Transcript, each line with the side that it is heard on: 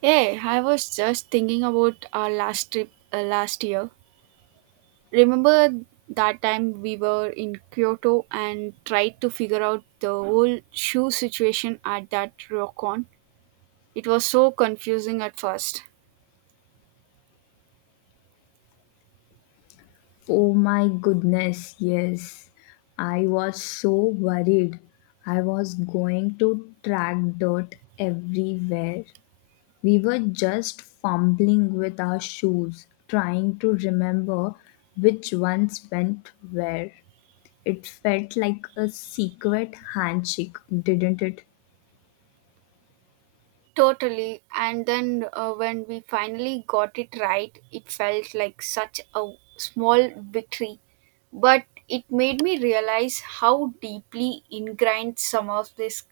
right: Hey, I was just thinking about our last trip last year. Remember that time we were in Kyoto and tried to figure out the whole shoe situation at that ryokan? It was so confusing at first.
left: Oh my goodness, yes. I was so worried. I was going to track dirt everywhere. We were just fumbling with our shoes, trying to remember which ones went where. It felt like a secret handshake, didn't it?
right: Totally. And then when we finally got it right, it felt like such a small victory. But it made me realize how deeply ingrained some of these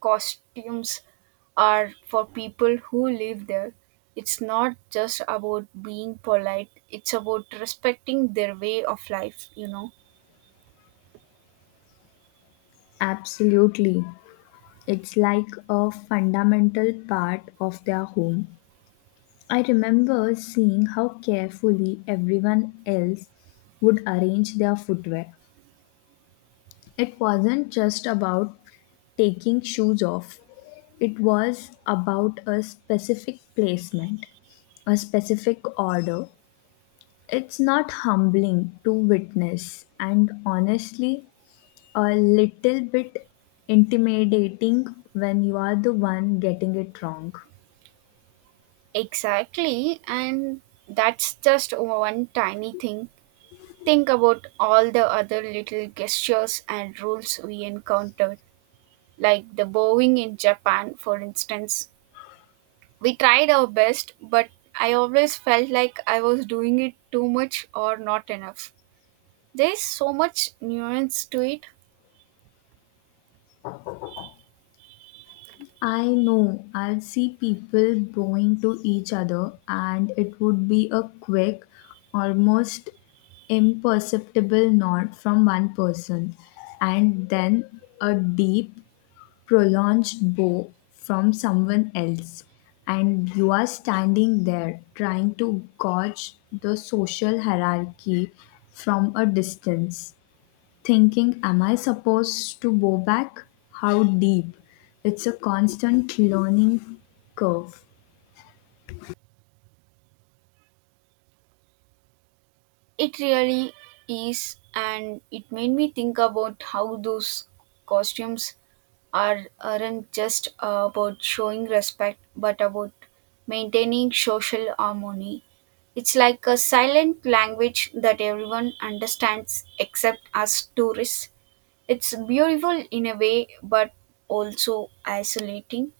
right: costumes are for people who live there. It's not just about being polite, it's about respecting their way of life, you know.
left: Absolutely. It's like a fundamental part of their home. I remember seeing how carefully everyone else would arrange their footwear. It wasn't just about taking shoes off, it was about a specific placement, a specific order. It's not humbling to witness, and honestly, a little bit intimidating when you are the one getting it wrong.
right: Exactly. And that's just one tiny thing. Think about all the other little gestures and rules we encountered, like the bowing in Japan, for instance. We tried our best, but I always felt like I was doing it too much or not enough. There's so much nuance to it.
left: I know I'd see people bowing to each other, and it would be a quick, almost imperceptible nod from one person, and then a deep, prolonged bow from someone else. And you are standing there trying to gauge the social hierarchy from a distance thinking, am I supposed to go back? How deep? It's a constant learning curve.
right: It really is, and it made me think about how those costumes aren't just about showing respect but about maintaining social harmony. It's like a silent language that everyone understands except us tourists. It's beautiful in a way but also isolating.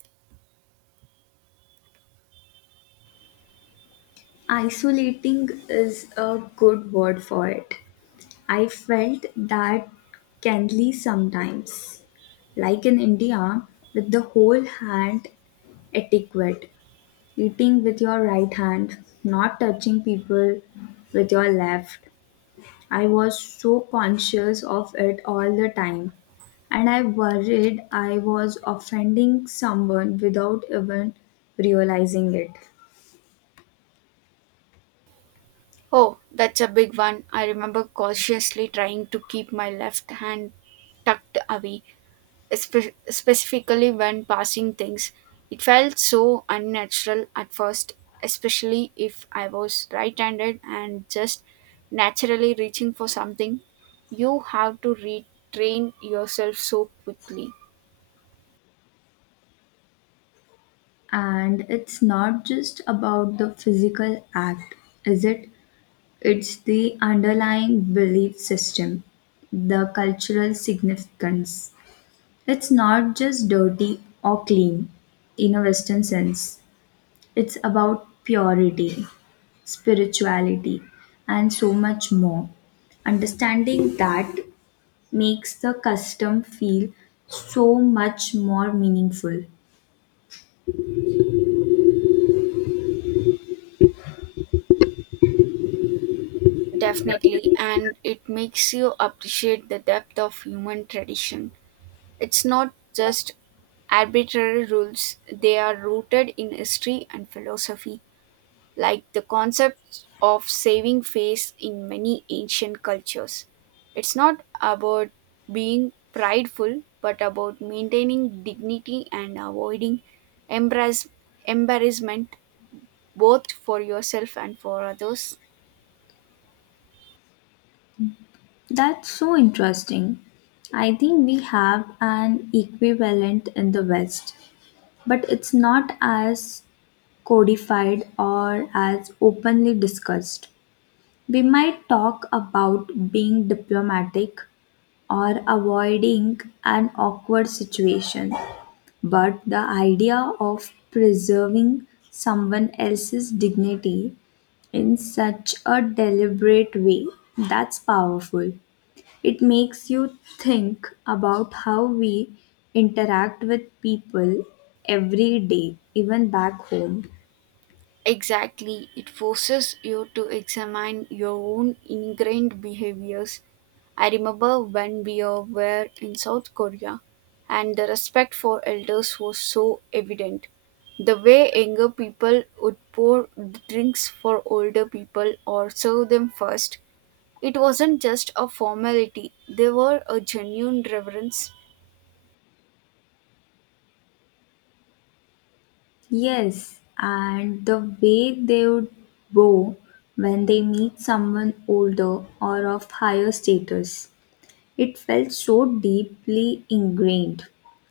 left: Isolating is a good word for it. I felt that kindly sometimes, like in India, with the whole hand etiquette, eating with your right hand, not touching people with your left. I was so conscious of it all the time, and I worried I was offending someone without even realizing it.
right: Oh, that's a big one. I remember cautiously trying to keep my left hand tucked away, specifically when passing things. It felt so unnatural at first, especially if I was right handed and just naturally reaching for something. You have to retrain yourself so quickly.
left: And it's not just about the physical act, is it? It's the underlying belief system, the cultural significance. It's not just dirty or clean in a Western sense. It's about purity, spirituality, and so much more. Understanding that makes the custom feel so much more meaningful.
right: Definitely, and it makes you appreciate the depth of human tradition. It's not just arbitrary rules, they are rooted in history and philosophy, like the concept of saving face in many ancient cultures. It's not about being prideful, but about maintaining dignity and avoiding embarrass- embarrassment both for yourself and for others.
left: That's so interesting. I think we have an equivalent in the West, but it's not as codified or as openly discussed. We might talk about being diplomatic or avoiding an awkward situation. But the idea of preserving someone else's dignity in such a deliberate way, that's powerful. It makes you think about how we interact with people every day, even back home.
right: Exactly, it forces you to examine your own ingrained behaviors. I remember when we were in South Korea and the respect for elders was so evident. The way younger people would pour drinks for older people or serve them first, it wasn't just a formality, they were a genuine reverence.
left: Yes, and the way they would bow when they meet someone older or of higher status. It felt so deeply ingrained,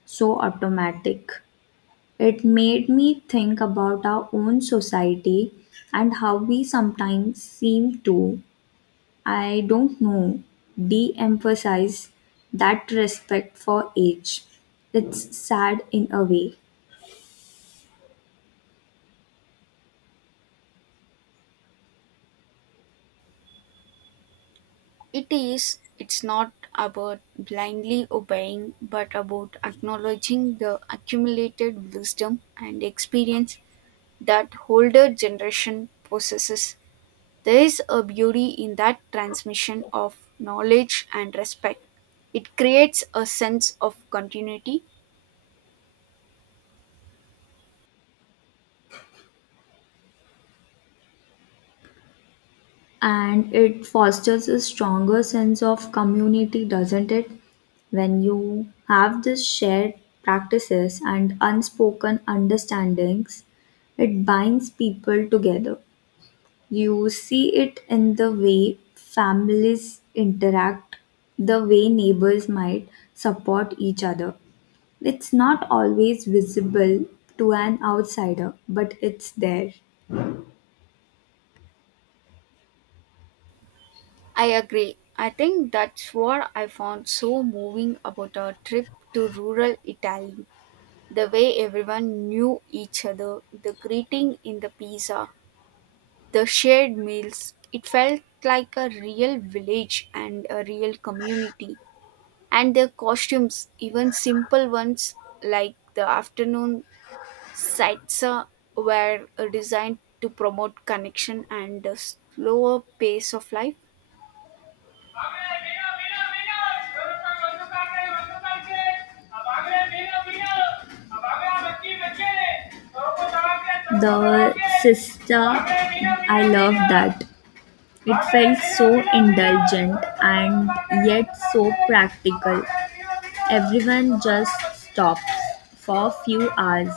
left: so automatic. It made me think about our own society and how we sometimes seem to, I don't know, de emphasize that respect for age. It's sad in a way.
right: It is, it's not about blindly obeying, but about acknowledging the accumulated wisdom and experience that older generation possesses. There is a beauty in that transmission of knowledge and respect. It creates a sense of continuity.
left: And it fosters a stronger sense of community, doesn't it? When you have this shared practices and unspoken understandings, it binds people together. You see it in the way families interact, the way neighbors might support each other. It's not always visible to an outsider, but it's there.
right: I agree. I think that's what I found so moving about our trip to rural Italy. The way everyone knew each other, the greeting in the pizza, the shared meals, it felt like a real village and a real community, and their costumes, even simple ones like the afternoon saitsa, were designed to promote connection and a slower pace of life.
left: The sister, I love that. It felt so indulgent and yet so practical. Everyone just stops for a few hours.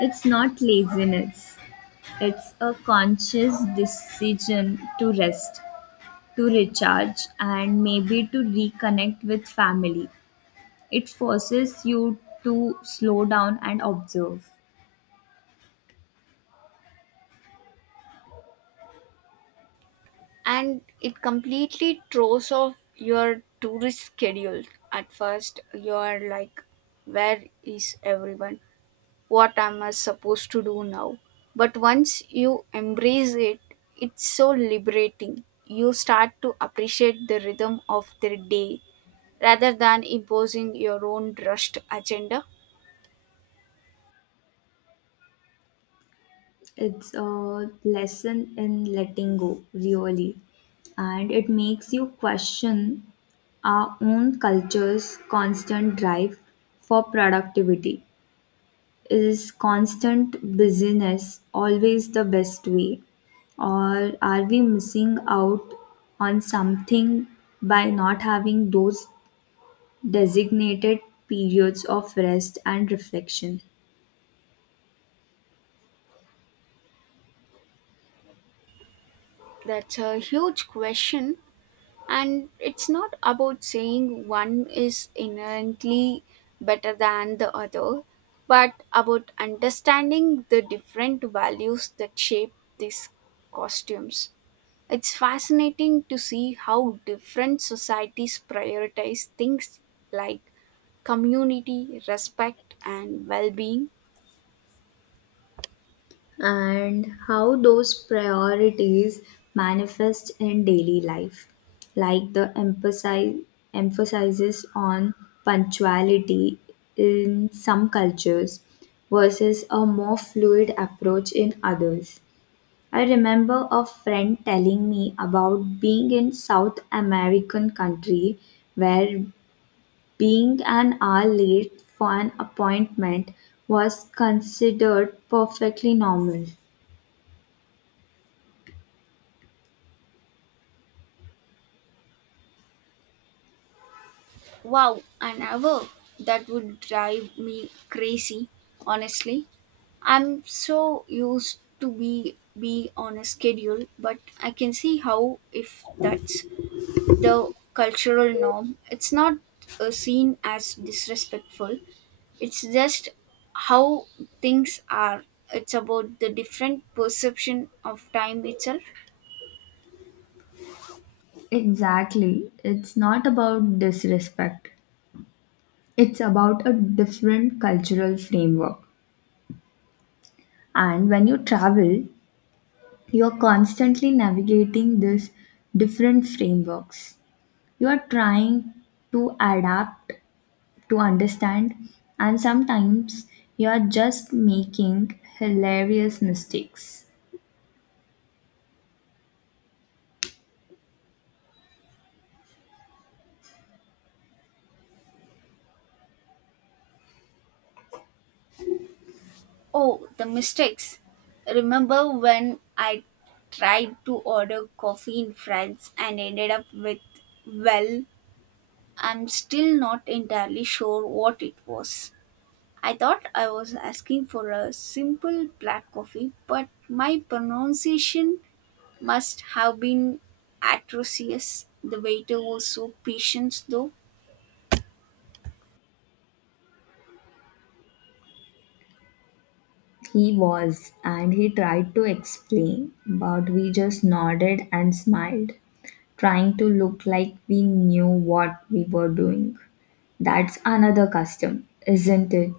left: It's not laziness, it's a conscious decision to rest, to recharge and maybe to reconnect with family. It forces you to slow down and observe.
right: And it completely throws off your tourist schedule. At first you're like, where is everyone, what am I supposed to do now? But once you embrace it, it's so liberating. You start to appreciate the rhythm of the day rather than imposing your own rushed agenda.
left: It's a lesson in letting go, really. And it makes you question our own culture's constant drive for productivity. Is constant busyness always the best way? Or are we missing out on something by not having those designated periods of rest and reflection?
right: That's a huge question, and it's not about saying one is inherently better than the other, but about understanding the different values that shape these costumes. It's fascinating to see how different societies prioritize things like community, respect, and well being.
left: And how those priorities manifest in daily life, like the emphasize, emphasis on punctuality in some cultures versus a more fluid approach in others. I remember a friend telling me about being in South American country where being an hour late for an appointment was considered perfectly normal.
right: Wow, an hour, that would drive me crazy, honestly. I'm so used to be on a schedule, but I can see how if that's the cultural norm, it's not seen as disrespectful. It's just how things are. It's about the different perception of time itself.
left: Exactly. It's not about disrespect. It's about a different cultural framework. And when you travel, you are constantly navigating these different frameworks. You are trying to adapt, to understand, and sometimes you are just making hilarious mistakes.
right: Oh, the mistakes. Remember when I tried to order coffee in France and ended up with, well, I'm still not entirely sure what it was. I thought I was asking for a simple black coffee, but my pronunciation must have been atrocious. The waiter was so patient, though.
left: He was, and he tried to explain, but we just nodded and smiled, trying to look like we knew what we were doing. That's another custom, isn't it?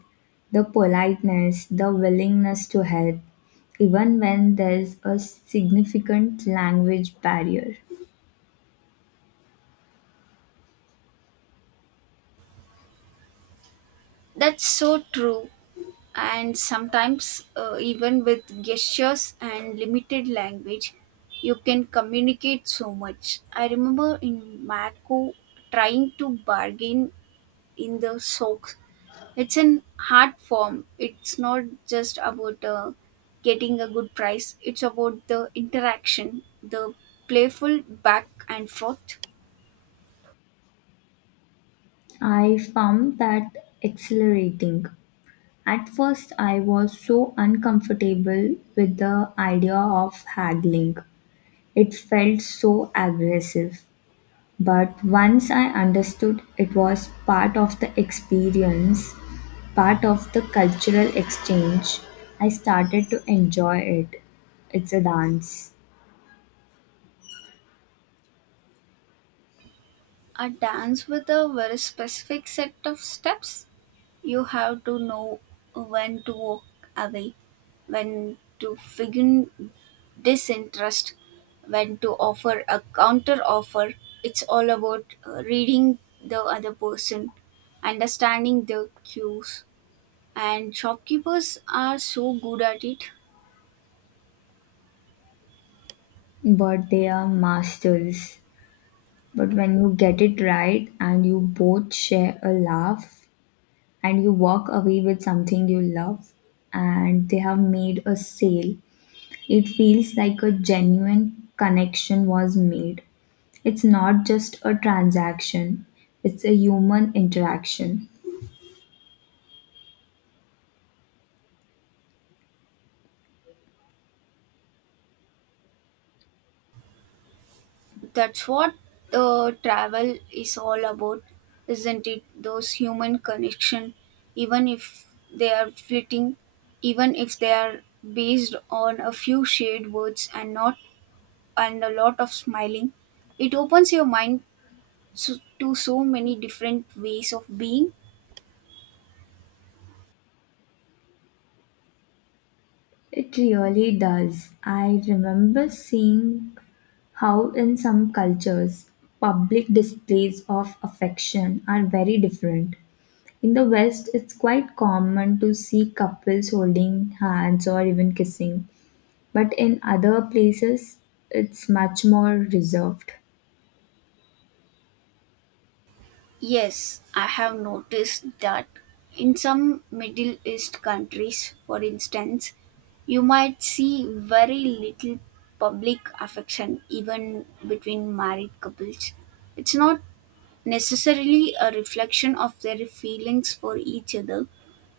left: The politeness, the willingness to help, even when there's a significant language barrier.
right: That's so true. And sometimes, even with gestures and limited language, you can communicate so much. I remember in Matco trying to bargain in the soaks. It's an hard form. It's not just about getting a good price. It's about the interaction, the playful back and forth.
left: I found that exhilarating. At first, I was so uncomfortable with the idea of haggling. It felt so aggressive, but once I understood it was part of the experience, part of the cultural exchange, I started to enjoy it. It's a dance,
right: A dance with a very specific set of steps. You have to know when to walk away, when to feign disinterest, when to offer a counter offer. It's all about reading the other person, understanding the cues, and shopkeepers are so good at it.
left: but they are masters. But when you get it right and you both share a laugh and you walk away with something you love and they have made a sale, it feels like a genuine connection was made. It's not just a transaction, it's a human interaction.
right: That's what travel is all about, isn't it? Those human connection, even if they are fleeting, even if they are based on a few shared words and not and a lot of smiling, it opens your mind so, to so many different ways of being.
left: It really does. I remember seeing how, in some cultures, public displays of affection are very different. In the West, it's quite common to see couples holding hands or even kissing, but in other places, it's much more reserved.
right: Yes, I have noticed that in some Middle East countries, for instance, you might see very little public affection even between married couples. It's not necessarily a reflection of their feelings for each other,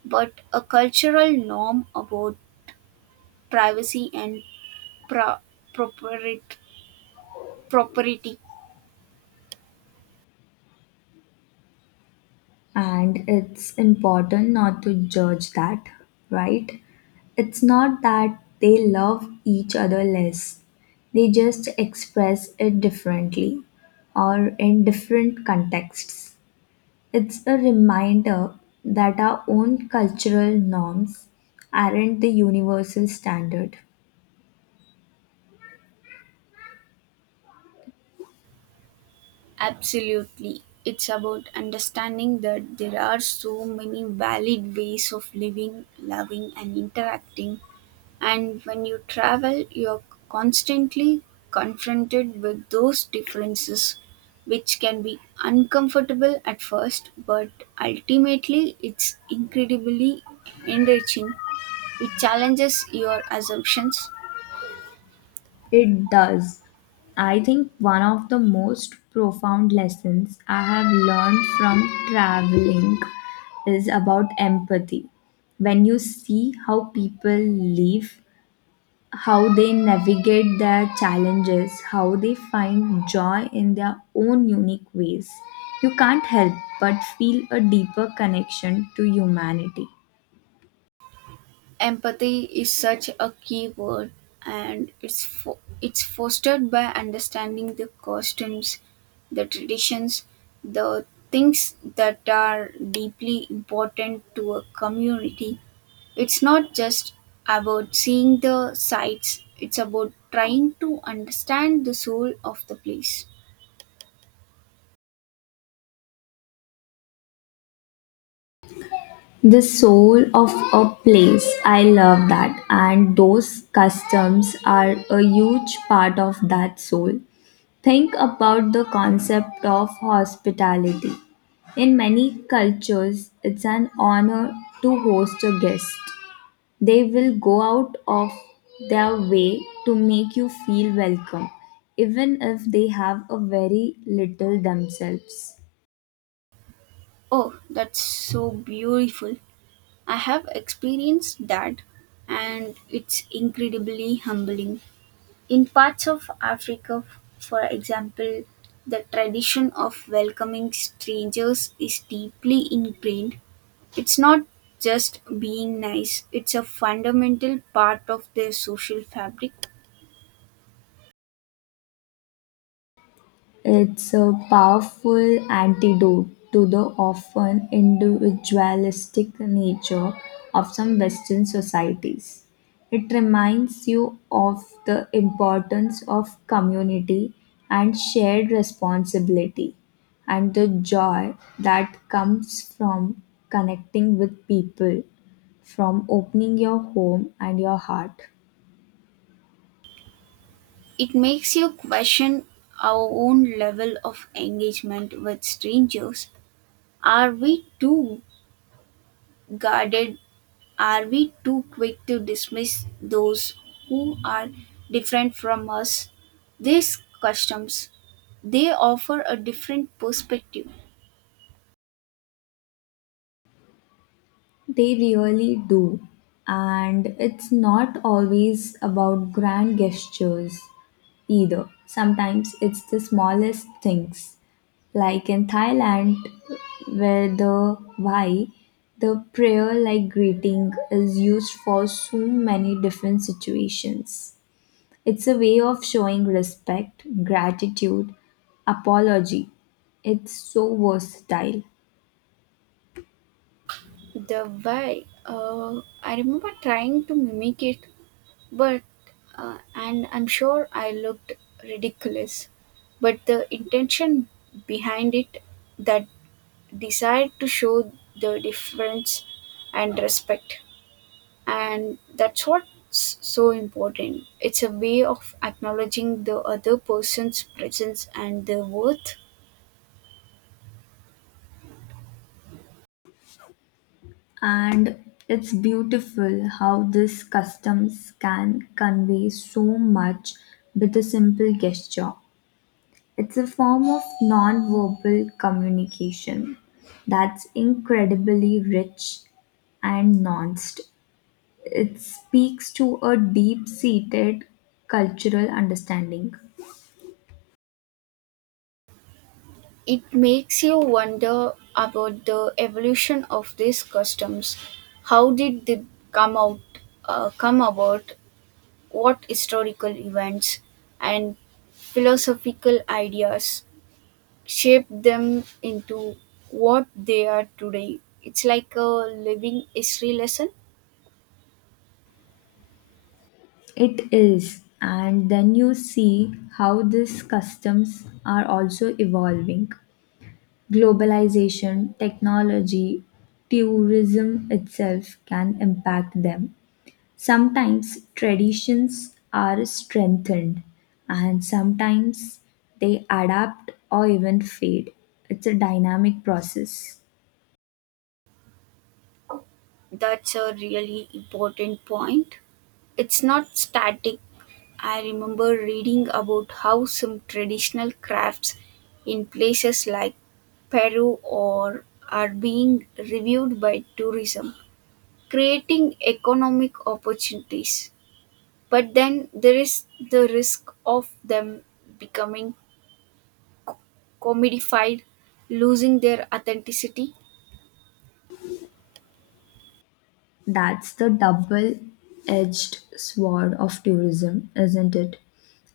right: but a cultural norm about privacy and pro- property. Property.
left: And it's important not to judge that, right? It's not that they love each other less, they just express it differently or in different contexts. It's a reminder that our own cultural norms aren't the universal standard.
right: Absolutely. It's about understanding that there are so many valid ways of living, loving, and interacting. And when you travel, you're constantly confronted with those differences, which can be uncomfortable at first, but ultimately, it's incredibly enriching. It challenges your assumptions.
left: It does. I think one of the most profound lessons I have learned from traveling is about empathy. When you see how people live, how they navigate their challenges, how they find joy in their own unique ways, you can't help but feel a deeper connection to humanity.
right: Empathy is such a key word, and it's fostered by understanding the costumes, the traditions, the things that are deeply important to a community. It's not just about seeing the sights, it's about trying to understand the soul of the place.
left: The soul of a place, I love that. And those customs are a huge part of that soul. Think about the concept of hospitality. In many cultures, it's an honor to host a guest. They will go out of their way to make you feel welcome, even if they have a very little themselves.
right: Oh, that's so beautiful. I have experienced that, and it's incredibly humbling. In parts of Africa, for example, the tradition of welcoming strangers is deeply ingrained. It's not just being nice, it's a fundamental part of their social fabric.
left: It's a powerful antidote to the often individualistic nature of some Western societies. It reminds you of the importance of community and shared responsibility and the joy that comes from connecting with people, from opening your home and your heart.
right: It makes you question our own level of engagement with strangers. Are we too guarded, are we too quick to dismiss those who are different from us? These customs, they offer a different perspective.
left: They really do. And it's not always about grand gestures either. Sometimes it's the smallest things. Like in Thailand, where the why, the prayer like greeting is used for so many different situations. It's a way of showing respect, gratitude, apology. It's so versatile.
right: The why, I remember trying to mimic it, but and I'm sure I looked ridiculous. But the intention behind it, that desire to show the difference and respect. And that's what's so important, it's a way of acknowledging the other person's presence and their worth.
left: And it's beautiful how these customs can convey so much with a simple gesture. It's a form of non-verbal communication that's incredibly rich and nuanced. It speaks to a deep seated cultural understanding.
right: It makes you wonder about the evolution of these customs. How did they come out come about, what historical events and philosophical ideas shaped them into what they are today? It's like a living history lesson.
left: It is, and then you see how these customs are also evolving. Globalization, technology, tourism itself can impact them. Sometimes traditions are strengthened, and sometimes they adapt or even fade. It's a dynamic process.
right: That's a really important point. It's not static. I remember reading about how some traditional crafts in places like Peru or are being reviewed by tourism, creating economic opportunities. But then there is the risk of them becoming commodified, losing their authenticity.
left: That's the double-edged sword of tourism, isn't it?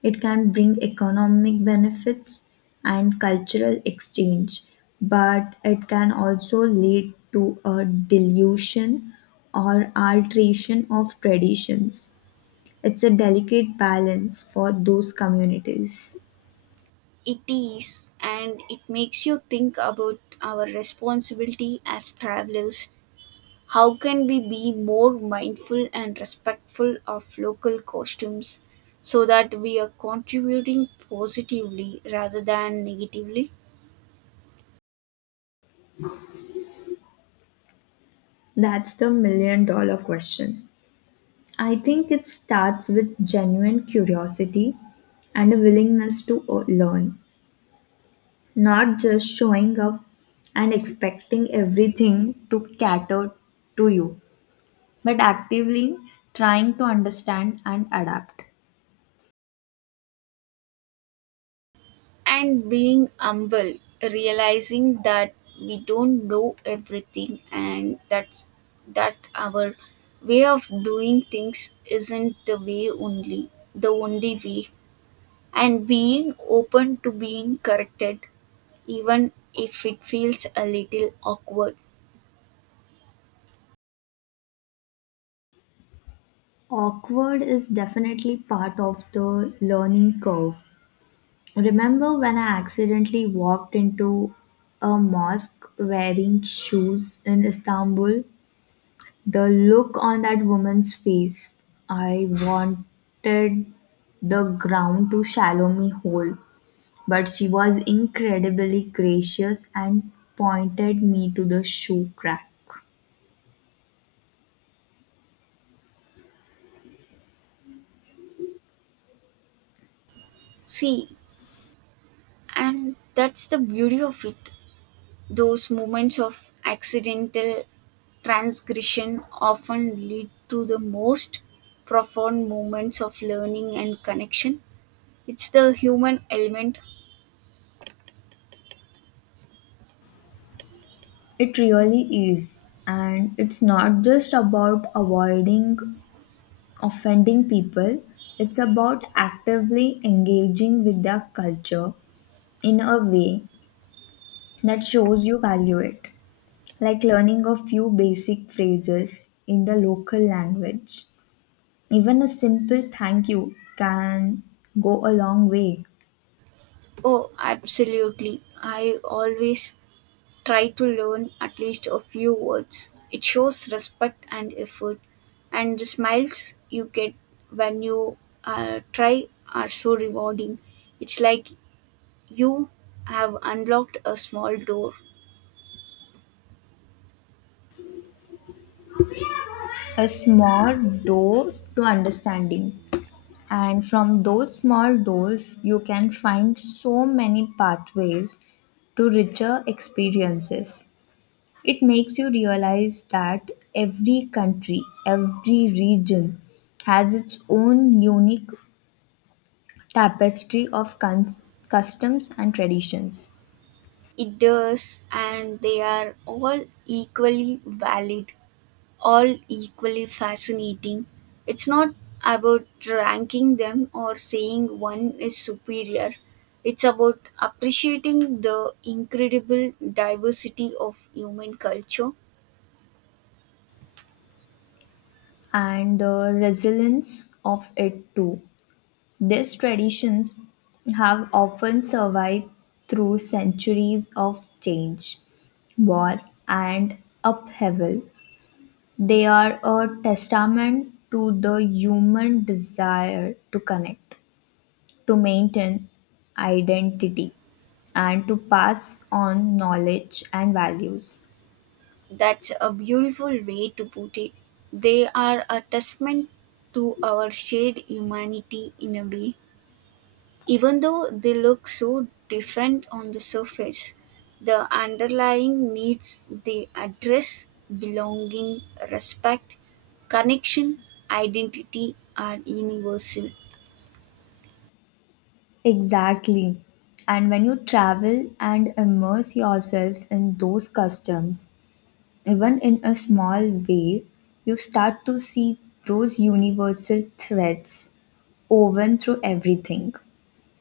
left: It can bring economic benefits and cultural exchange, but it can also lead to a dilution or alteration of traditions. It's a delicate balance for those communities.
right: It is, and it makes you think about our responsibility as travelers. How can we be more mindful and respectful of local costumes so that we are contributing positively rather than negatively?
left: That's the million dollar question. I think it starts with genuine curiosity and a willingness to learn. Not just showing up and expecting everything to cater to you, but actively trying to understand and adapt.
right: And being humble, realizing that we don't know everything and that our way of doing things isn't the only way. And being open to being corrected, even if it feels a little awkward.
left: Awkward is definitely part of the learning curve. Remember when I accidentally walked into a mosque wearing shoes in Istanbul? The look on that woman's face, I wanted the ground to shallow me whole. But she was incredibly gracious and pointed me to the shoe rack.
right: See, and that's the beauty of it. Those moments of accidental transgression often lead to the most profound moments of learning and connection. It's the human element.
left: It really is. And it's not just about avoiding offending people, it's about actively engaging with their culture in a way that shows you value it, like learning a few basic phrases in the local language. Even a simple thank you can go a long way.
right: Oh, absolutely. I always try to learn at least a few words. It shows respect and effort. And the smiles you get when you try are so rewarding. It's like you have unlocked a small door.
left: A small door to understanding. And from those small doors, you can find so many pathways to richer experiences. It makes you realize that every country, every region has its own unique tapestry of customs and traditions,
right: It does, and they are all equally valid, all equally fascinating. It's not about ranking them or saying one is superior. It's about appreciating the incredible diversity of human culture.
left: and the resilience of it too. These traditions have often survived through centuries of change, war, and upheaval. They are a testament to the human desire to connect, to maintain identity, and to pass on knowledge and values.
right: That's a beautiful way to put it. They are a testament to our shared humanity in a way. Even though they look so different on the surface, the underlying needs they address, belonging, respect, connection, identity, are universal.
left: Exactly. And when you travel and immerse yourself in those customs, even in a small way, you start to see those universal threads woven through everything.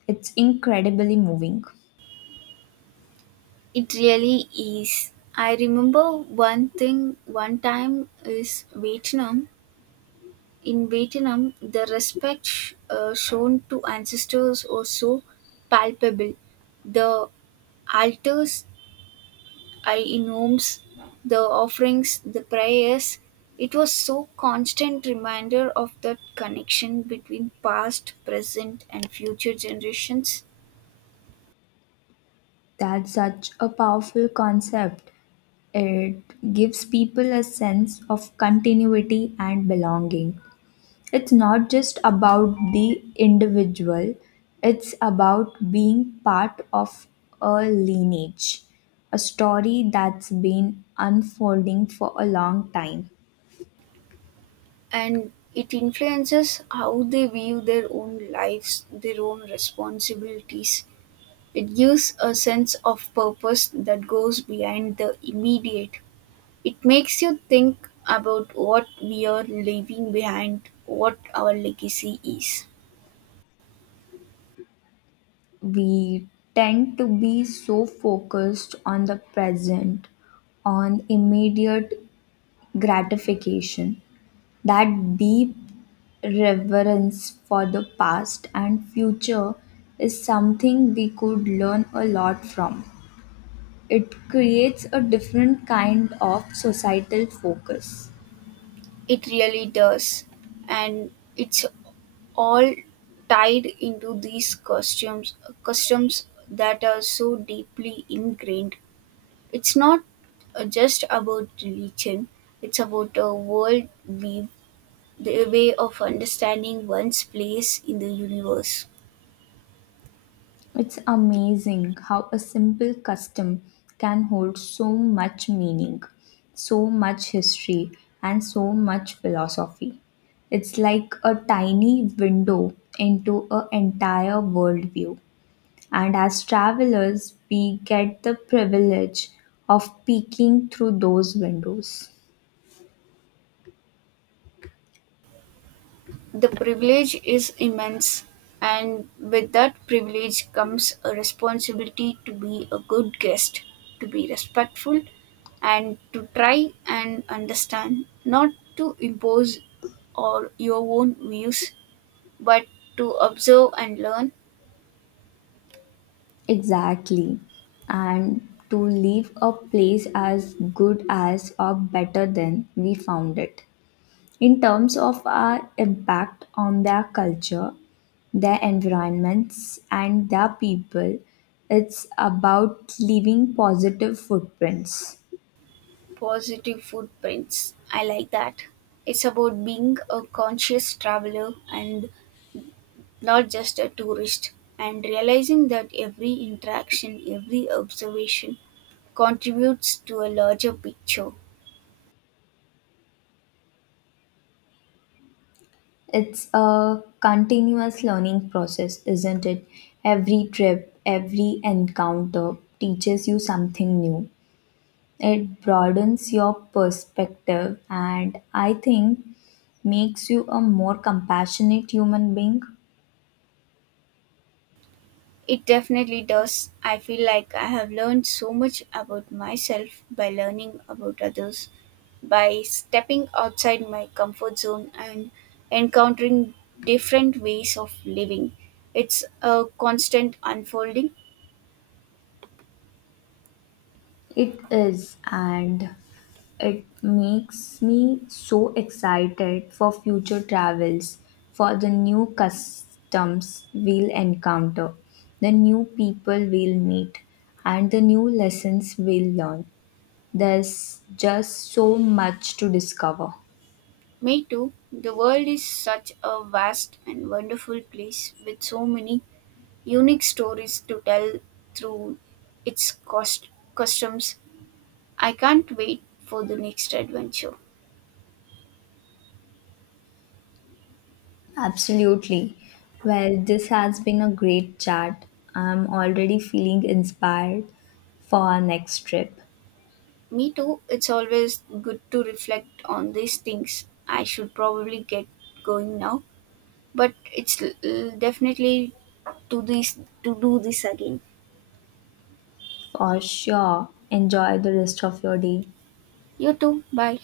left: It's incredibly moving.
right: It really is. I remember one thing one time is Vietnam. In Vietnam, the respect shown to ancestors was so palpable. The altars I inums, the offerings, the prayers. It was so constant reminder of that connection between past, present and future generations.
left: That's such a powerful concept. It gives people a sense of continuity and belonging. It's not just about the individual, it's about being part of a lineage, a story that's been unfolding for a long time.
right: And it influences how they view their own lives, their own responsibilities. It gives a sense of purpose that goes behind the immediate. It makes you think about what we are leaving behind, what our legacy is.
left: We tend to be so focused on the present, on immediate gratification. That deep reverence for the past and future is something we could learn a lot from. It creates a different kind of societal focus.
right: It really does. And it's all tied into these customs that are so deeply ingrained. It's not just about religion, it's about a world view, the way of understanding one's place in the universe.
left: It's amazing how a simple custom can hold so much meaning, so much history, and so much philosophy. It's like a tiny window into an entire worldview. And as travelers, we get the privilege of peeking through those windows.
right: The privilege is immense, and with that privilege comes a responsibility to be a good guest, to be respectful, and to try and understand, not to impose or your own views, but to observe and learn.
left: Exactly. And to leave a place as good as or better than we found it. In terms of our impact on their culture, their environments, and their people, it's about leaving positive footprints.
right: Positive footprints. I like that. It's about being a conscious traveler and not just a tourist, and realizing that every interaction, every observation contributes to a larger picture.
left: It's a continuous learning process, isn't it? Every trip, every encounter teaches you something new. It broadens your perspective and I think makes you a more compassionate human being.
right: It definitely does. I feel like I have learned so much about myself by learning about others, by stepping outside my comfort zone and encountering different ways of living. It's a constant unfolding.
left: It is, and it makes me so excited for future travels, for the new customs we'll encounter, the new people we'll meet, and the new lessons we'll learn. There's just so much to discover.
right: Me too. The world is such a vast and wonderful place with so many unique stories to tell through its cost customs. I can't wait for the next adventure.
left: Absolutely. Well, this has been a great chat. I'm already feeling inspired for our next trip.
right: Me too. It's always good to reflect on these things. I should probably get going now, but it's definitely to do this again.
left: For sure. Enjoy the rest of your day.
right: You too. Bye.